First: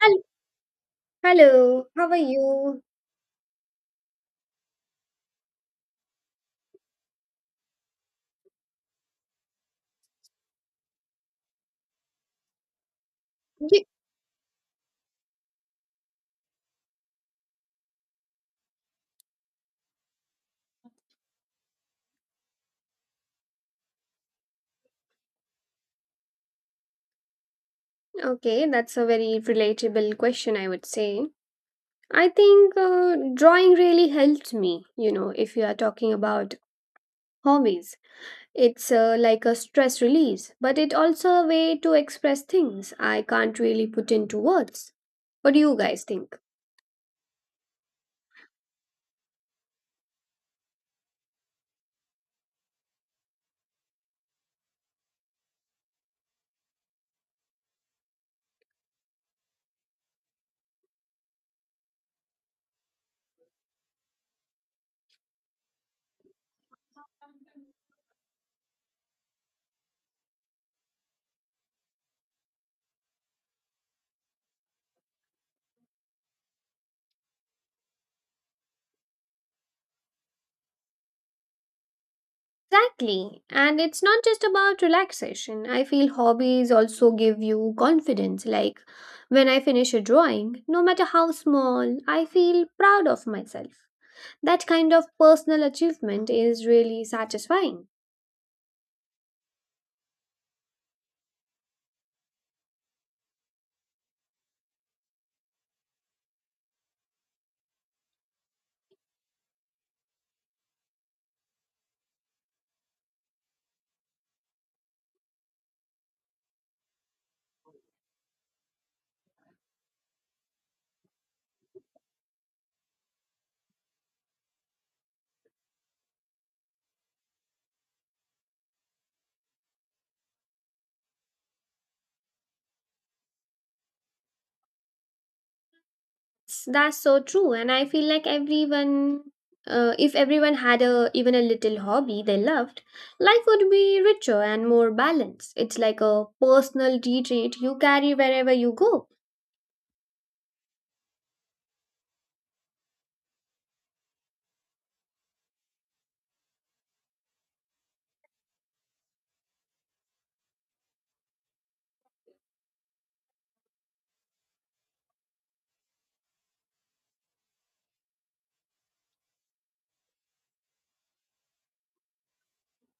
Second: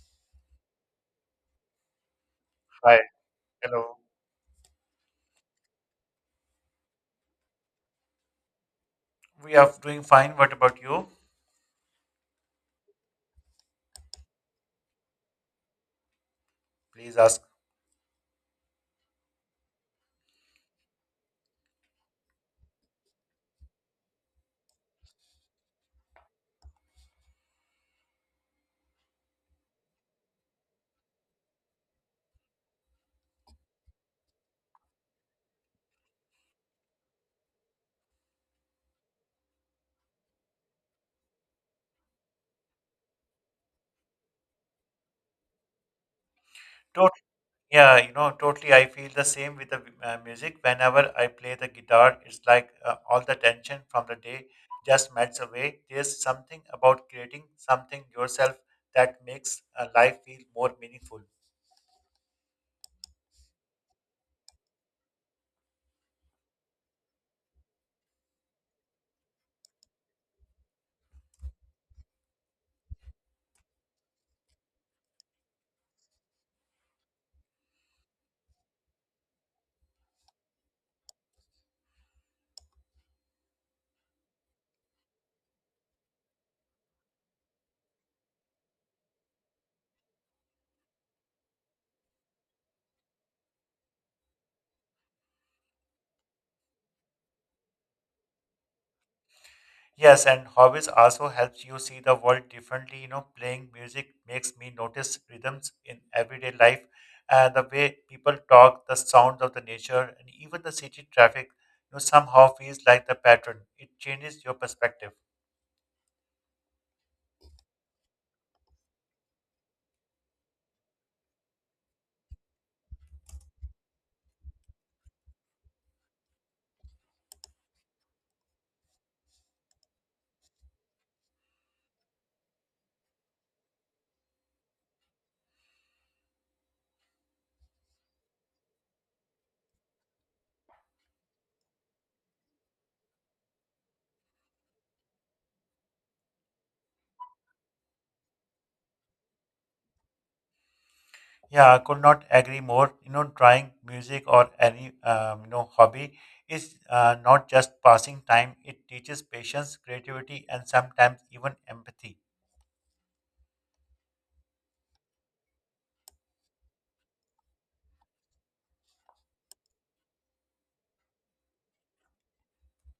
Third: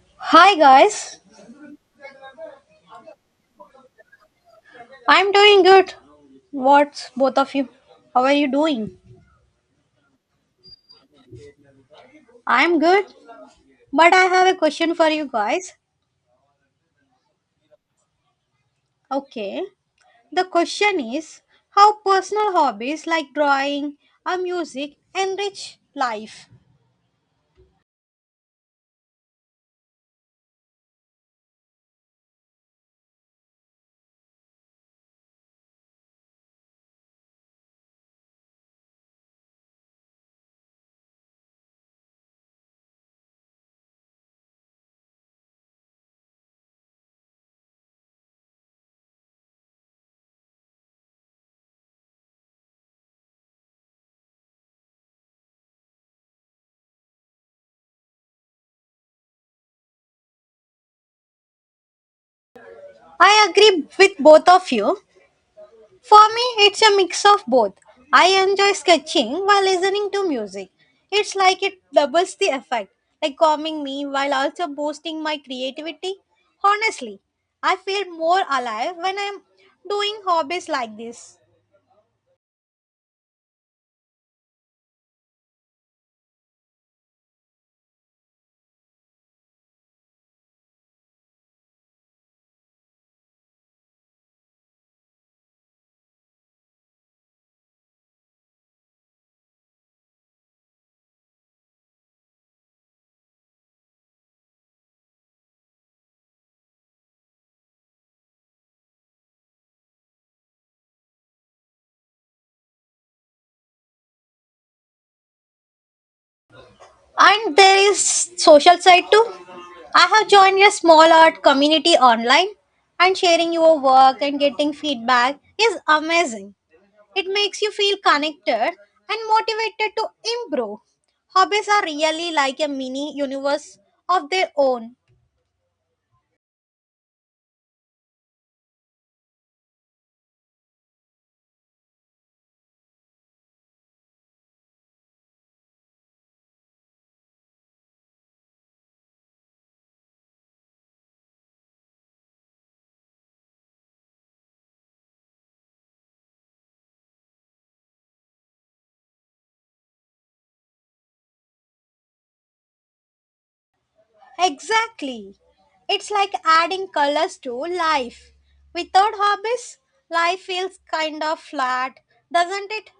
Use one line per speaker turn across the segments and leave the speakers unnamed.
Hel-
Hi guys,
Hello, how are you?
Hi, hello.
I'm doing good. What's both of you? How are you doing?
We are doing fine. What about you?
I'm good,
Ye-
but I have a question for you guys.
Please ask.
Okay, the question is how personal hobbies like drawing or music enrich life.
Okay, that's a very relatable question, I would say. I think drawing really helped me, you know, if you are talking about hobbies. It's like a stress release, but it also a way to express things I can't really put into words. What do you guys think?
Tot yeah, you know, totally. I feel the same with the music. Whenever I play the guitar, it's like all the tension from the day just melts away. There's something about creating something yourself that makes life feel more meaningful.
I agree with both of you. For me, it's a mix of both. I enjoy sketching while listening to music. It's like it doubles the effect, like calming me while also boosting my creativity. Honestly, I feel more alive when I'm doing hobbies like this.
Exactly. And it's not just about relaxation. I feel hobbies also give you confidence. Like when I finish a drawing, no matter how small, I feel proud of myself. That kind of personal achievement is really satisfying.
Yes, and hobbies also helps you see the world differently. You know, playing music makes me notice rhythms in everyday life, the way people talk, the sounds of the nature, and even the city traffic. You know, somehow feels like the pattern. It changes your perspective.
And there is social side too. I have joined a small art community online and sharing your work and getting feedback is amazing. It makes you feel connected and motivated to improve. Hobbies are really like a mini universe of their own.
That's so true. And I feel like everyone, if everyone had a even a little hobby they loved, life would be richer and more balanced. It's like a personal retreat you carry wherever you go.
Yeah, I could not agree more. You know, drawing, music, or any hobby is not just passing time. It teaches patience, creativity, and sometimes even empathy.
Exactly. It's like adding colors to life. Without hobbies, life feels kind of flat, doesn't it?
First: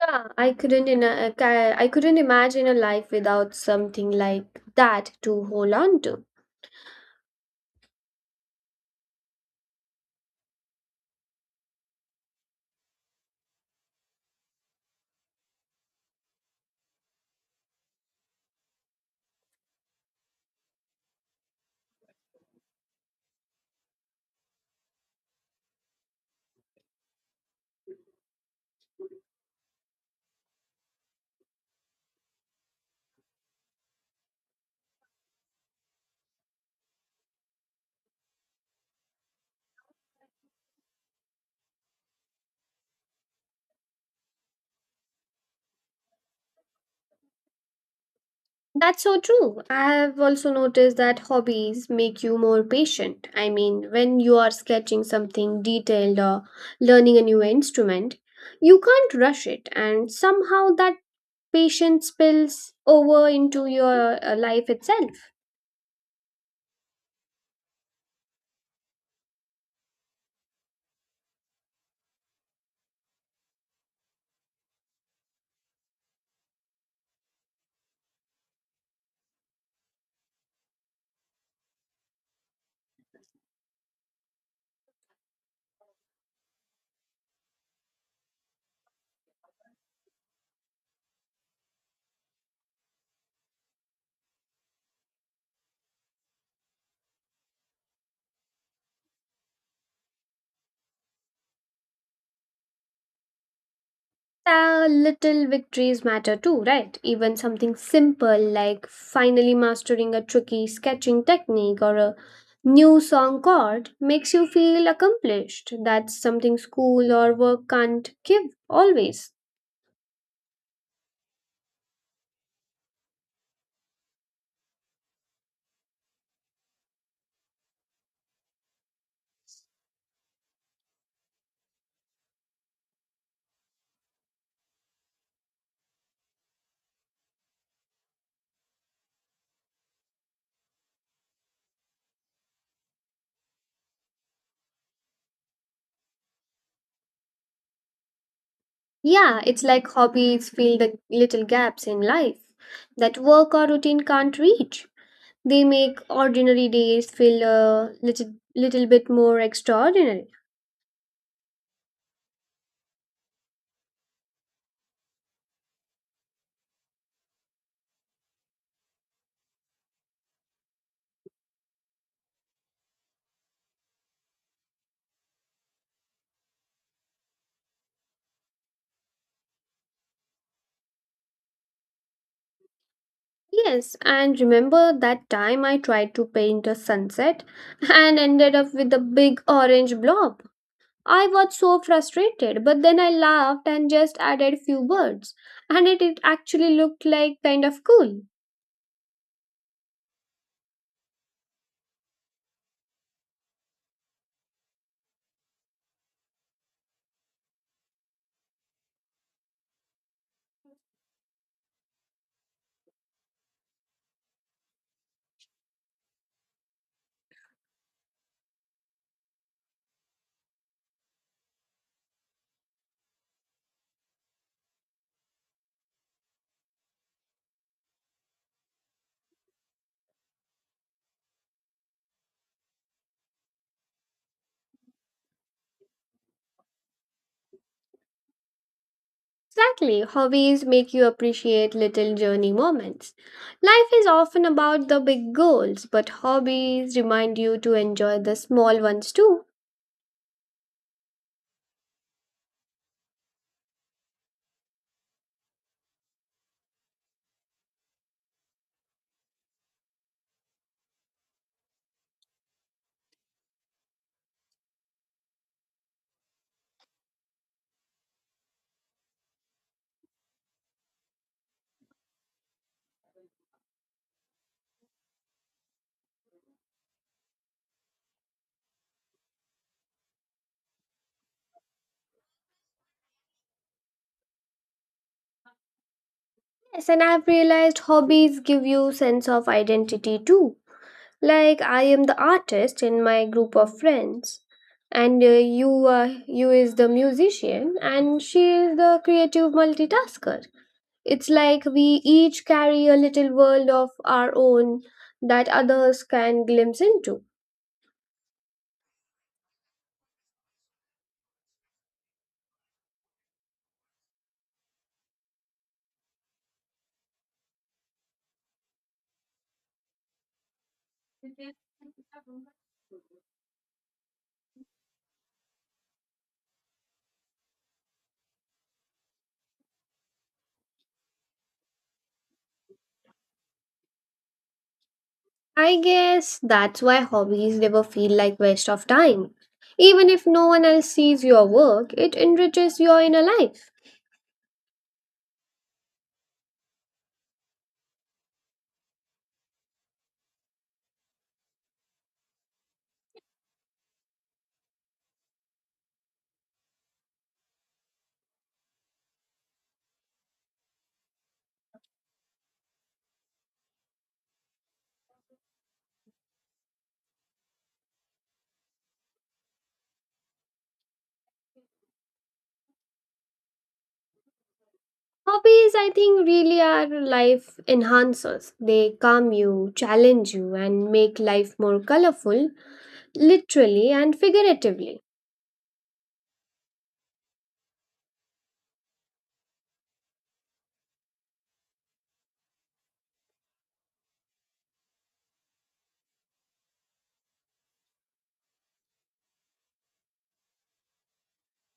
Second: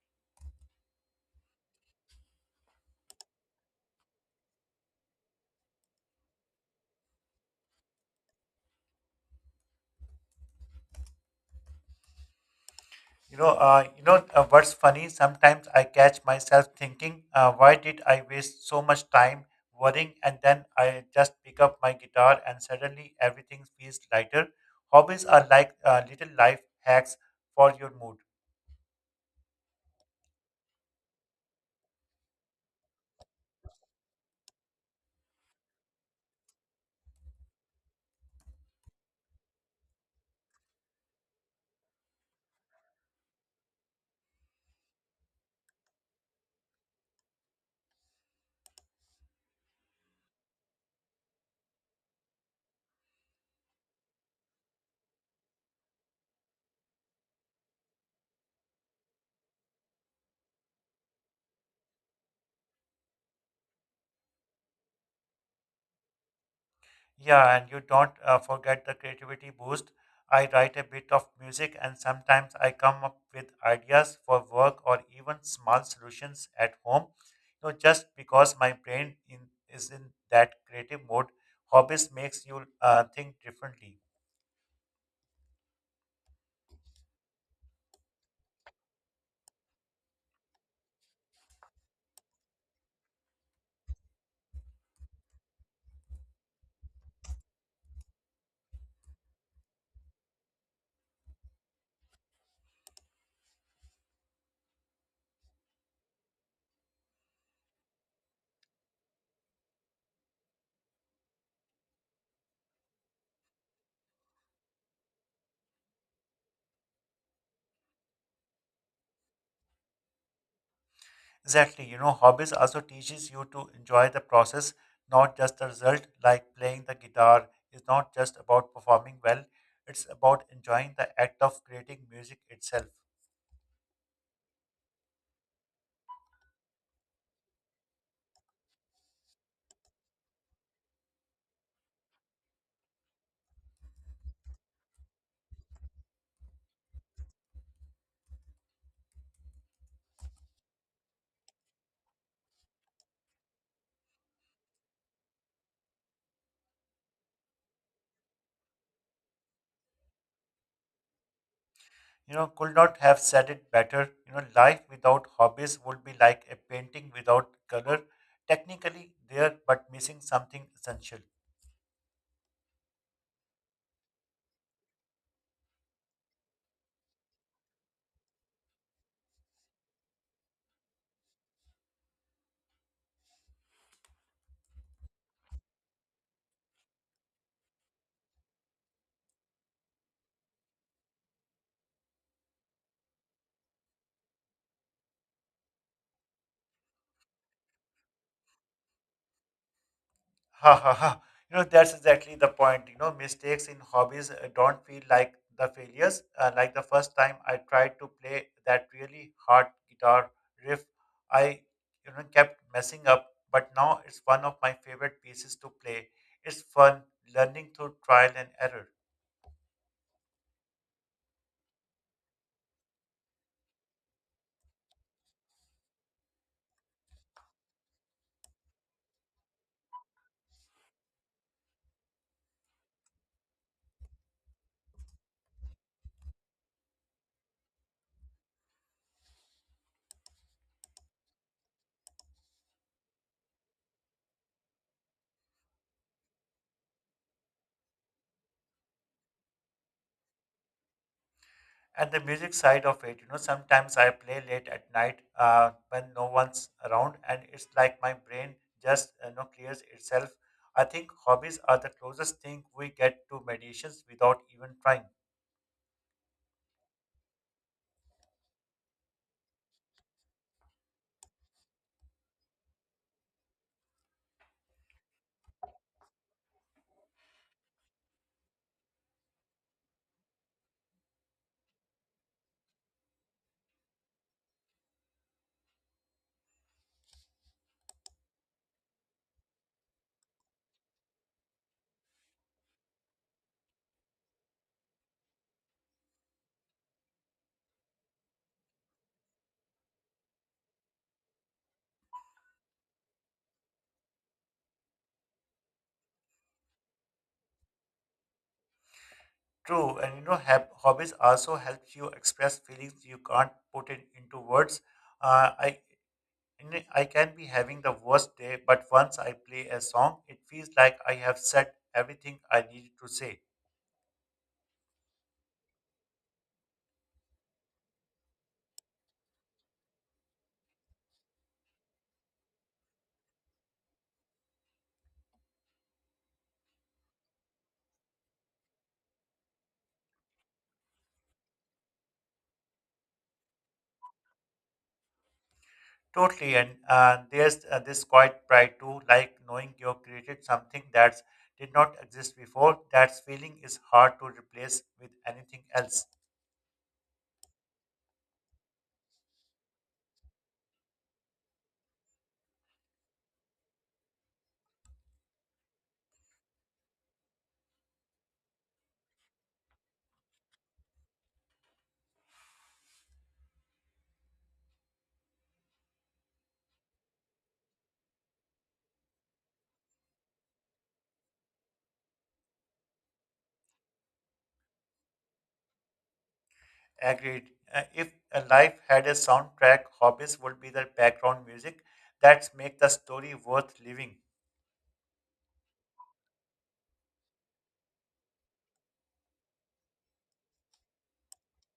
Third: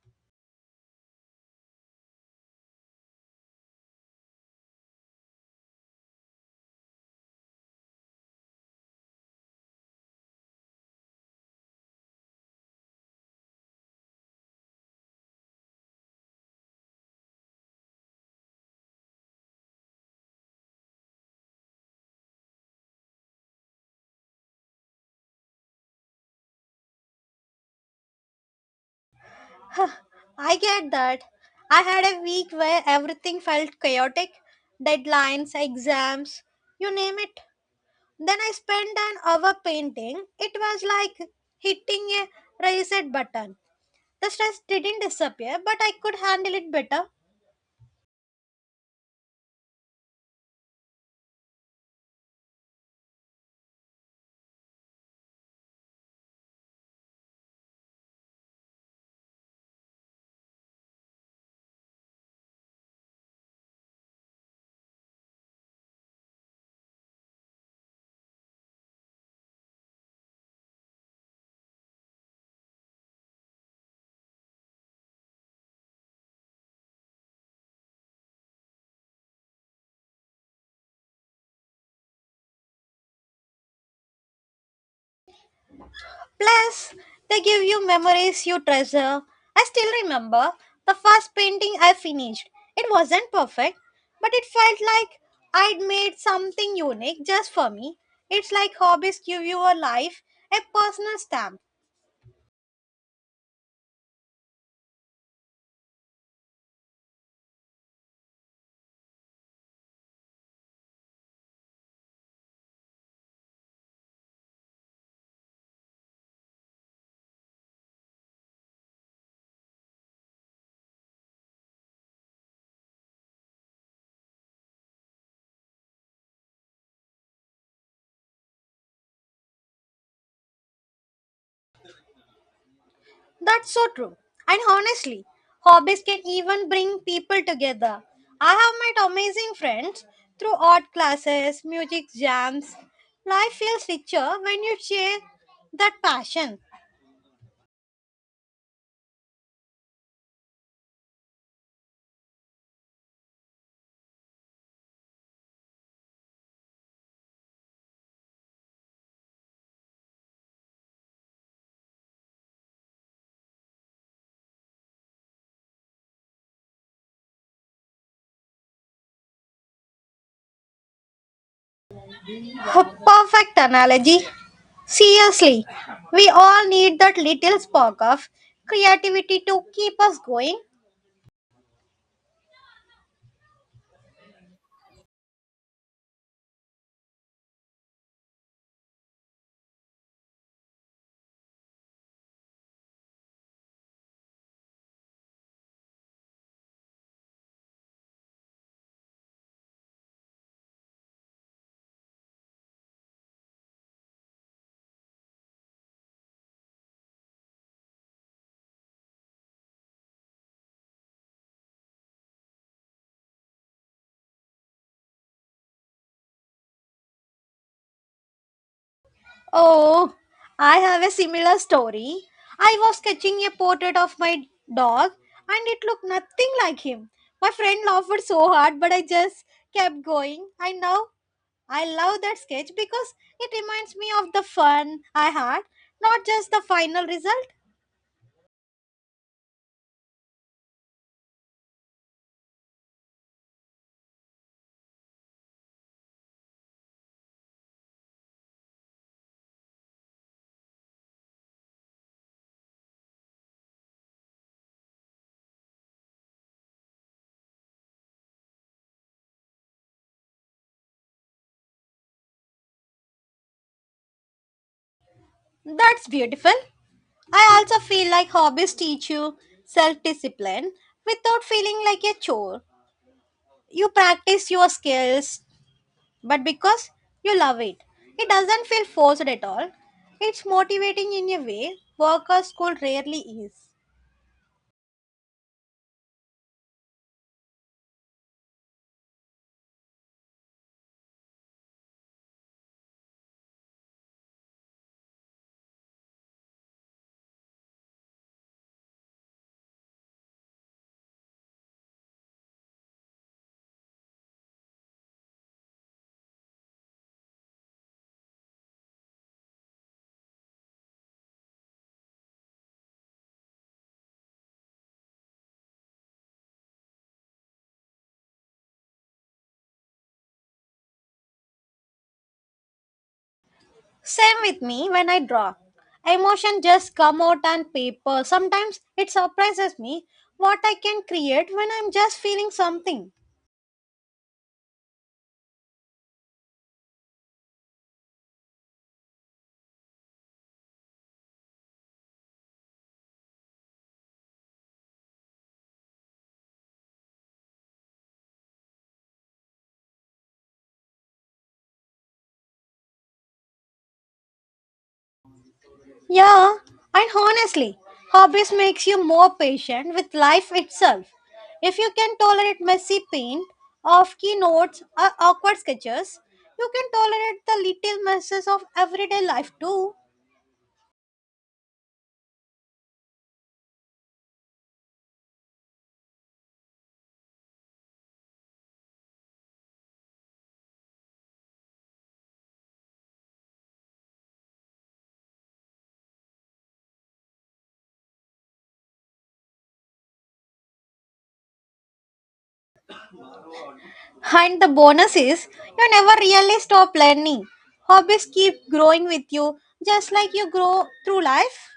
Yeah, I couldn't I couldn't imagine a life without something like that to hold on to.
What's funny? Sometimes I catch myself thinking, why did I waste so much time worrying? And then I just pick up my guitar, and suddenly everything feels lighter. Hobbies are like little life hacks for your mood.
I get that. I had a week where everything felt chaotic, deadlines, exams, you name it. Then I spent an hour painting. It was like hitting a reset button. The stress didn't disappear, but I could handle it better.
That's so true. I have also noticed that hobbies make you more patient. I mean, when you are sketching something detailed or learning a new instrument, you can't rush it, and somehow that patience spills over into your life itself.
Yeah, and you don't forget the creativity boost. I write a bit of music and sometimes I come up with ideas for work or even small solutions at home. You know, just because my is in that creative mode, hobbies makes you think differently.
Plus, they give you memories you treasure. I still remember the first painting I finished. It wasn't perfect, but it felt like I'd made something unique just for me. It's like hobbies give you a life, a personal stamp.
Little victories matter too, right? Even something simple like finally mastering a tricky sketching technique or a new song chord makes you feel accomplished. That's something school or work can't give always.
Exactly, you know, hobbies also teaches you to enjoy the process, not just the result. Like playing the guitar is not just about performing well; it's about enjoying the act of creating music itself.
That's so true. And honestly, hobbies can even bring people together. I have met amazing friends through art classes, music jams. Life feels richer when you share that passion.
Yeah, it's like hobbies fill the little gaps in life that work or routine can't reach. They make ordinary days feel a little bit more extraordinary.
You know, could not have said it better. You know, life without hobbies would be like a painting without color, technically there but missing something essential.
A perfect analogy. Seriously, we all need that little spark of creativity to keep us going.
Yes, and remember that time I tried to paint a sunset and ended up with a big orange blob. I was so frustrated, but then I laughed and just added few words, and it actually looked like kind of cool.
Ha ha ha. You know, that's exactly the point. You know, mistakes in hobbies don't feel like the failures. Like the first time I tried to play that really hard guitar riff, I kept messing up, but now it's one of my favorite pieces to play. It's fun learning through trial and error.
Oh, I have a similar story. I was sketching a portrait of my dog and it looked nothing like him. My friend laughed so hard, but I just kept going. I now I love that sketch because it reminds me of the fun I had, not just the final result.
Exactly, hobbies make you appreciate little journey moments. Life is often about the big goals, but hobbies remind you to enjoy the small ones too.
And the music side of it, you know, sometimes I play late at night when no one's around, and it's like my brain just clears itself. I think hobbies are the closest thing we get to meditations without even trying.
That's beautiful. I also feel like hobbies teach you self discipline without feeling like a chore. You practice your skills, but because you love it. It doesn't feel forced at all. It's motivating in a way work or school rarely is.
Yes, and I've realized hobbies give you sense of identity too. Like I am the artist in my group of friends, and you is the musician, and she is the creative multitasker. It's like we each carry a little world of our own that others can glimpse into.
True, and you know, hobbies also help you express feelings you can't put it into words. Uh, I I can be having the worst day, but once I play a song, it feels like I have said everything I needed to say.
Same with me when I draw. Emotion just come out on paper. Sometimes it surprises me what I can create when I'm just feeling something.
I guess that's why hobbies never feel like waste of time. Even if no one else sees your work, it enriches your inner life.
Totally, and there's this quiet pride too, like knowing you created something that did not exist before. That feeling is hard to replace with anything else.
Yeah, and honestly, hobbies makes you more patient with life itself. If you can tolerate messy paint, off keynotes, or awkward sketches, you can tolerate the little messes of everyday life too.
Hobbies, I think, really are life enhancers. They calm you, challenge you, and make life more colorful, literally and figuratively.
Agreed. If a life had a soundtrack, hobbies would be the background music that make the story worth living.
And the bonus is, you never really stop learning. Hobbies keep growing with you, just like you grow through life.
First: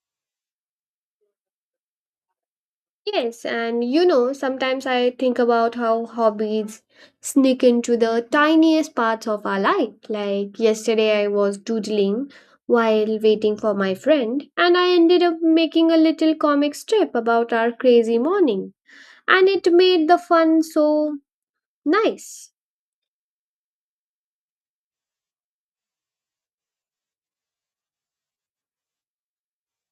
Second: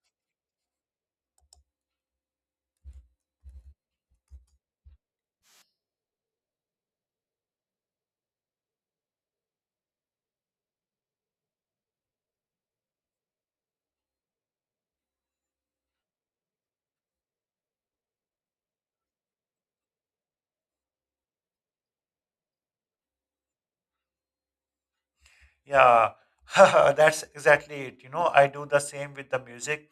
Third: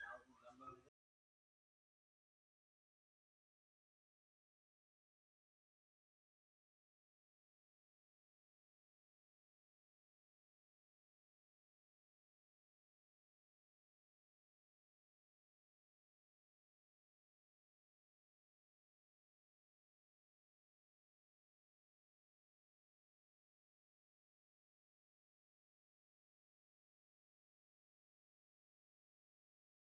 Yes, and you know, sometimes I think about how hobbies sneak into the tiniest parts of our life. Like yesterday, I was doodling while waiting for my friend, and I ended up making a little comic strip about our crazy morning, and it made the fun so nice.
Yeah, that's exactly it. You know, I do the same with the music.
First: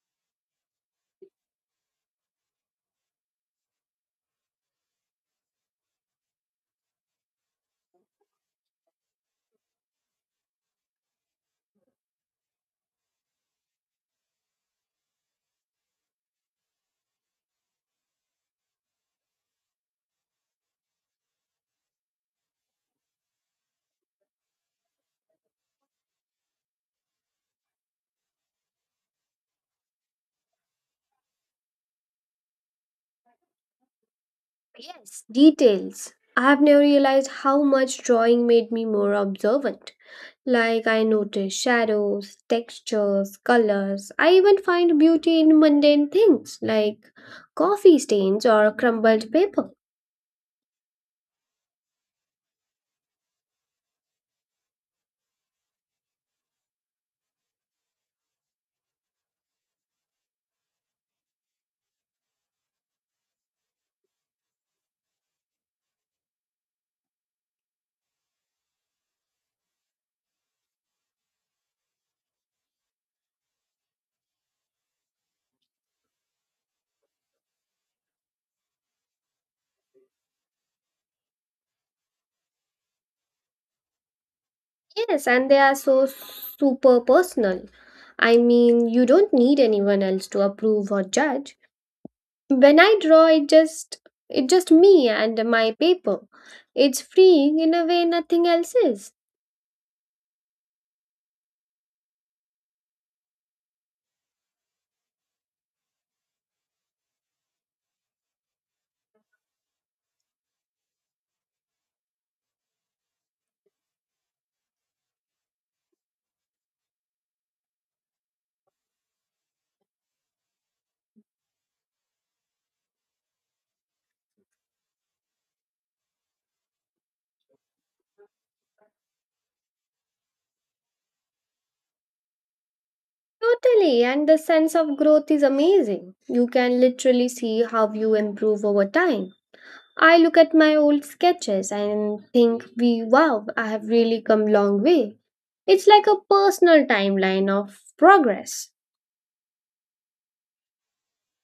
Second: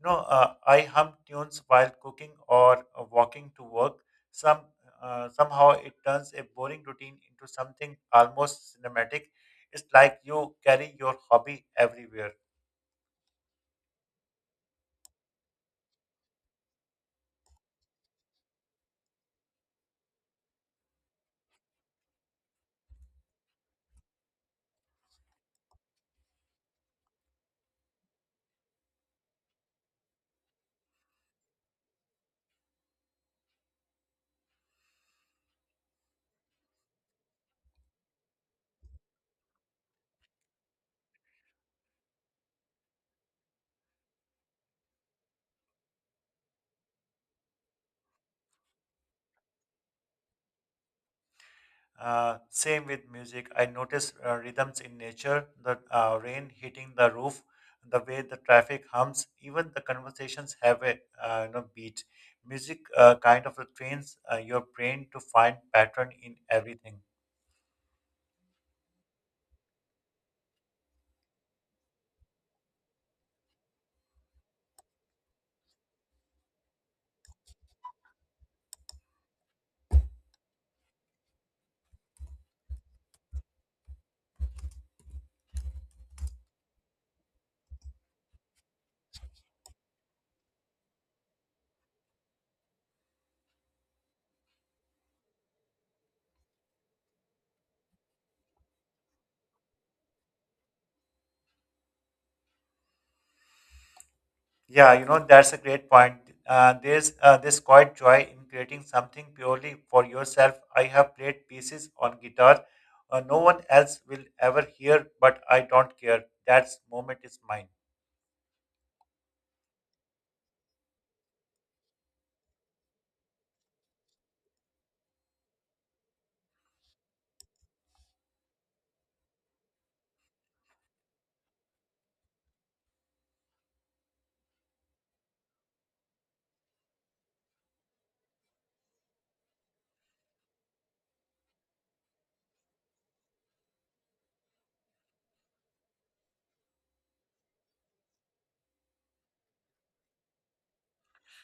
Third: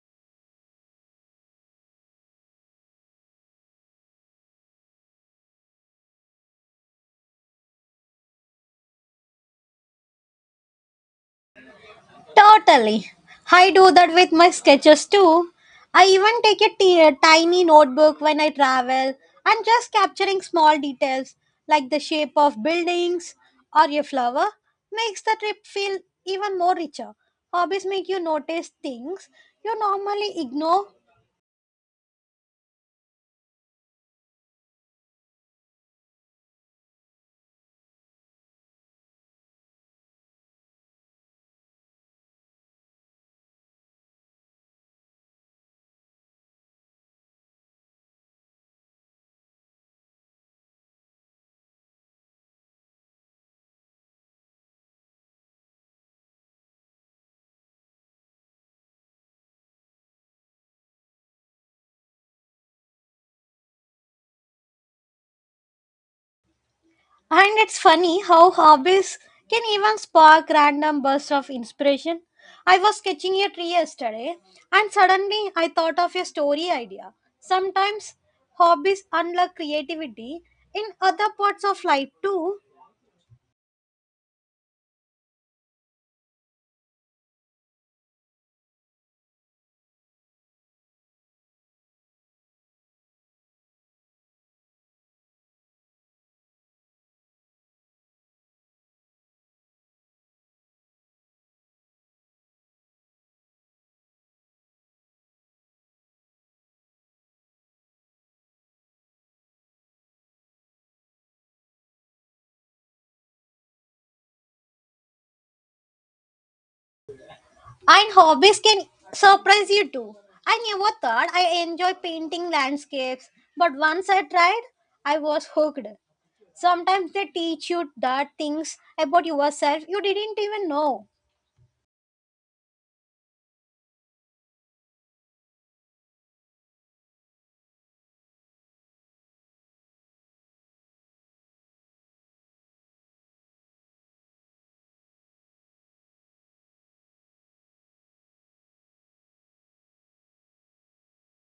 I hum tunes while cooking or walking to work. Some Somehow it turns a boring routine into something almost cinematic. It's like you carry your hobby everywhere.
Totally. I do that with my sketches too. I even take a tiny notebook when I travel and just capturing small details like the shape of buildings or a flower makes the trip feel even more richer. Hobbies make you notice things you normally ignore.
Yes, details. I have never realized how much drawing made me more observant. Like I notice shadows, textures, colors. I even find beauty in mundane things like coffee stains or crumbled paper.
Same with music. I notice rhythms in nature, the rain hitting the roof, the way the traffic hums, even the conversations have a beat. Music kind of trains your brain to find pattern in everything.
And it's funny how hobbies can even spark random bursts of inspiration. I was sketching a tree yesterday and suddenly I thought of a story idea. Sometimes hobbies unlock creativity in other parts of life too,
Yes, and they are so super personal. I mean, you don't need anyone else to approve or judge. When I draw, it just me and my paper. It's freeing in a way nothing else is.
Yeah, you know, that's a great point. There's this quiet joy in creating something purely for yourself. I have played pieces on guitar no one else will ever hear, but I don't care. That moment is mine.
and hobbies can surprise you too. I never thought I enjoy painting landscapes, but once I tried, I was hooked. Sometimes they teach you that things about yourself you didn't even know.
Totally, and the sense of growth is amazing. You can literally see how you improve over time. I look at my old sketches and think, "We Wow, I have really come a long way." It's like a personal timeline of progress.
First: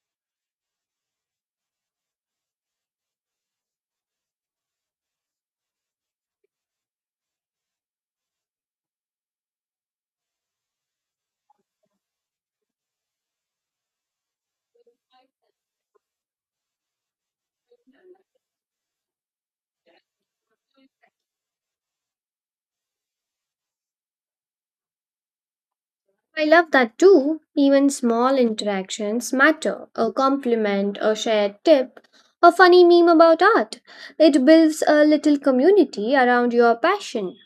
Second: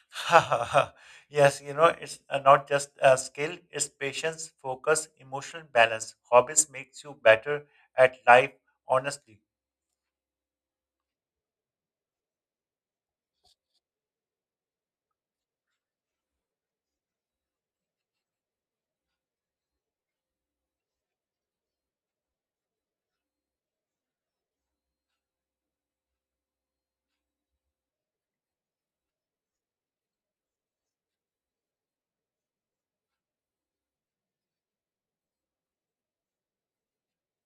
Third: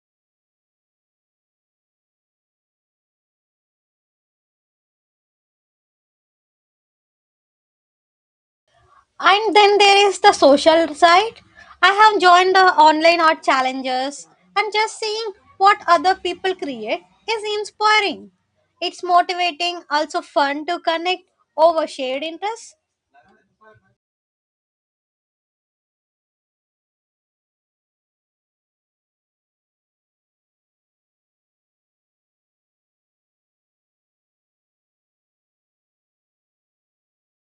Yes, you know, it's not just a skill, it's patience, focus, emotional balance. Hobbies makes you better at life, honestly.
And then there is the social side. I have joined the online art challenges and just seeing what other people create is inspiring. It's motivating, also fun to connect over shared interests.
I love that too. Even small interactions matter. A compliment, a shared tip, a funny meme about art. It builds a little community around your passion.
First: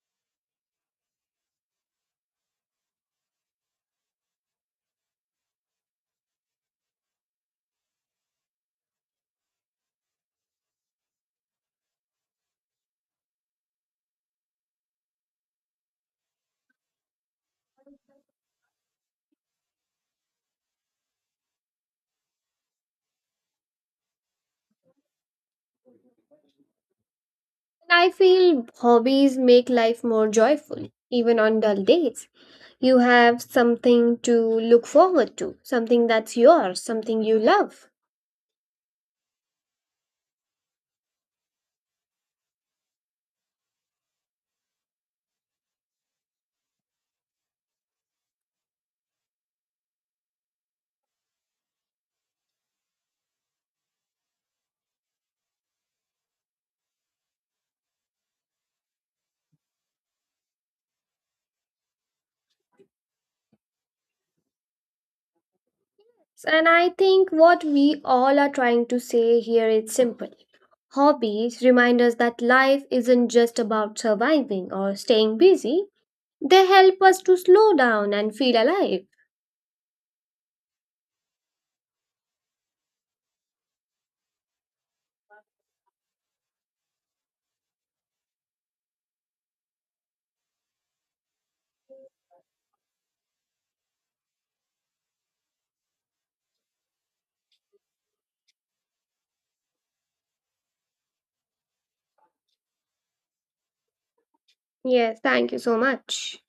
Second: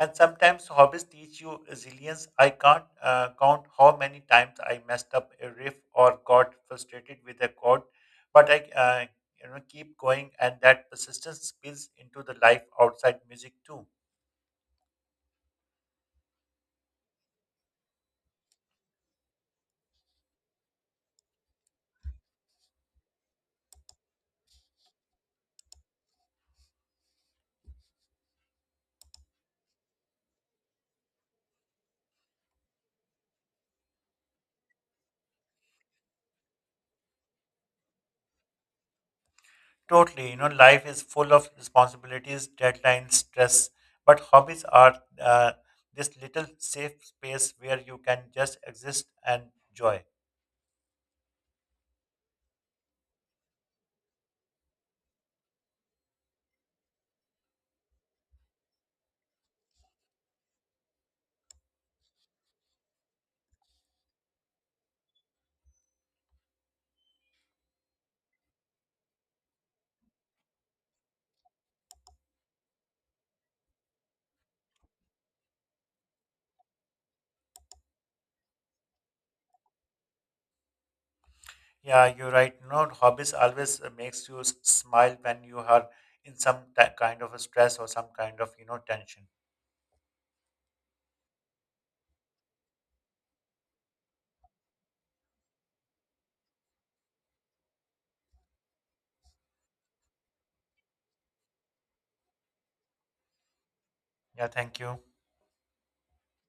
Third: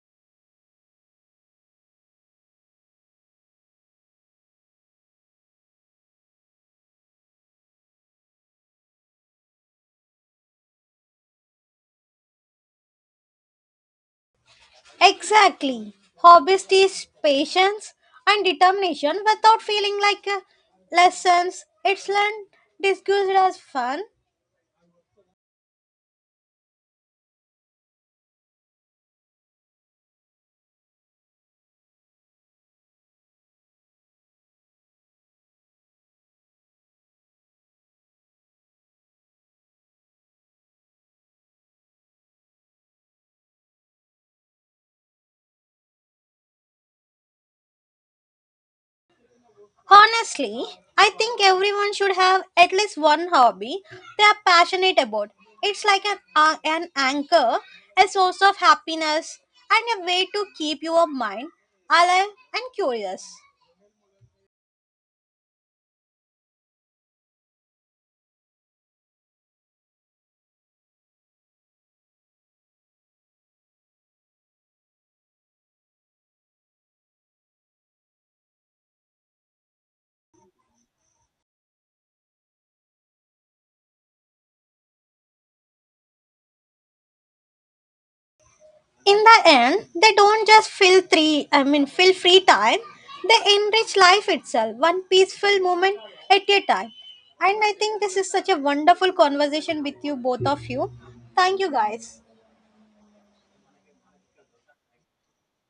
And sometimes hobbies teach you resilience. I can't count how many times I messed up a riff or got frustrated with a chord, but I keep going and that persistence spills into the life outside music too.
Exactly. Hobbies teach patience and determination without feeling like lessons. It's learned, discussed as fun.
I feel hobbies make life more joyful, even on dull days. You have something to look forward to, something that's yours, something you love.
Totally. You know, life is full of responsibilities, deadlines, stress, but hobbies are uh, this little safe space where you can just exist and joy.
Honestly, I think everyone should have at least one hobby they are passionate about. It's like an anchor, a source of happiness, and a way to keep your mind alive and curious.
And I think what we all are trying to say here is simple. Hobbies remind us that life isn't just about surviving or staying busy, they help us to slow down and feel alive.
Yeah, you're right. You know, hobbies always makes you smile when you are in kind of a stress or some kind of, you know,
In
tension.
the end, they don't just fill three I mean fill free time, they enrich life itself, one peaceful moment at a time. And I think this is such a wonderful conversation with you both of you. Thank you guys.
Yeah, thank you.
Yes, thank you so much.